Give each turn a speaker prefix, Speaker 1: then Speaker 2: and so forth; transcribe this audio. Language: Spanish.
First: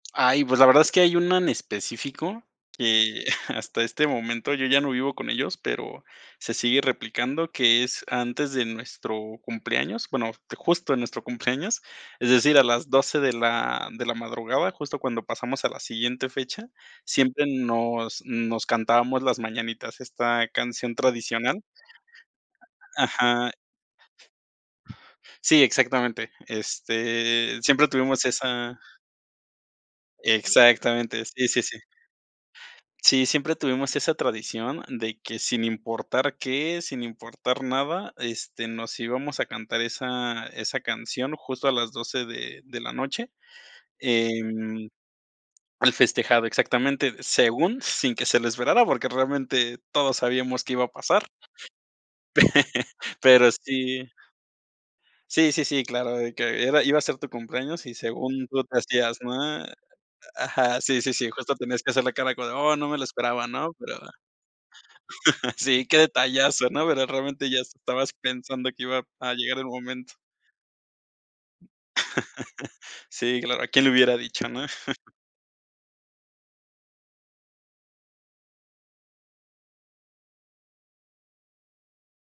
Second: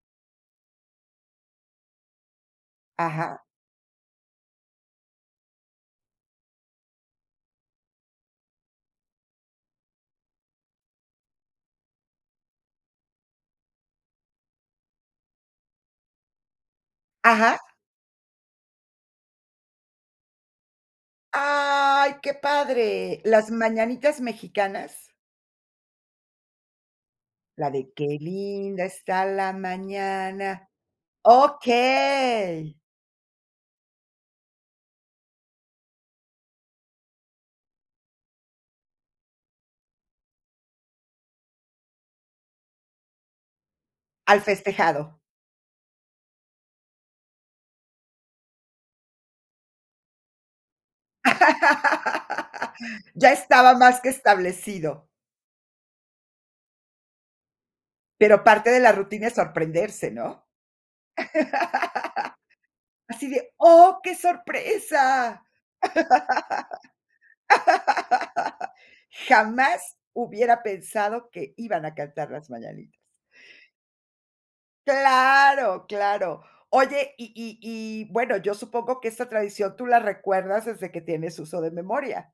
Speaker 1: Ay, pues, la verdad es que hay una en específico, que
Speaker 2: Ajá.
Speaker 1: hasta este momento, yo ya no vivo con ellos, pero se sigue replicando, que es, antes de nuestro cumpleaños, bueno, justo en nuestro cumpleaños, es decir, a las 12 de la de la madrugada, justo cuando pasamos a la siguiente fecha, siempre
Speaker 2: Ajá.
Speaker 1: nos nos cantábamos las mañanitas, esta canción tradicional.
Speaker 2: ¡Ay!, qué padre. Las
Speaker 1: Ajá.
Speaker 2: mañanitas mexicanas.
Speaker 1: Sí, exactamente. Este,
Speaker 2: La
Speaker 1: siempre
Speaker 2: de: "Qué
Speaker 1: tuvimos esa
Speaker 2: linda está la mañana".
Speaker 1: Exactamente, sí, sí, sí.
Speaker 2: Okey.
Speaker 1: Sí, siempre tuvimos esa tradición de que, sin importar qué, sin importar nada, este, nos íbamos a cantar esa esa canción justo a las 12 de de la noche.
Speaker 2: ¿Al
Speaker 1: Em
Speaker 2: festejado?
Speaker 1: al festejado, exactamente, según, sin que se la esperara, porque realmente todos sabíamos qué iba a pasar.
Speaker 2: Ya
Speaker 1: Pero
Speaker 2: estaba más
Speaker 1: sí
Speaker 2: que establecido.
Speaker 1: Sí, sí, sí, claro, de que era iba a ser tu cumpleaños y
Speaker 2: Pero
Speaker 1: según tú
Speaker 2: parte
Speaker 1: te
Speaker 2: de la
Speaker 1: hacías,
Speaker 2: rutina es
Speaker 1: ma
Speaker 2: sorprenderse, ¿no?
Speaker 1: ajá, sí, sí, justo tenías que hacer la cara como: "Oh, no me lo
Speaker 2: Así
Speaker 1: esperaba",
Speaker 2: de:
Speaker 1: ¿no? Pero
Speaker 2: "¡Oh, qué sorpresa!".
Speaker 1: Sí, qué detallazo, ¿no? Pero realmente ya estabas pensando que iba a llegar el
Speaker 2: Jamás
Speaker 1: momento.
Speaker 2: hubiera pensado que iban a cantar las mañanitas.
Speaker 1: Sí, claro, quién lo hubiera dicho, ¿no?
Speaker 2: Claro, claro. Oye, y y y bueno, yo supongo que esta tradición tú la recuerdas desde que tienes uso de memoria.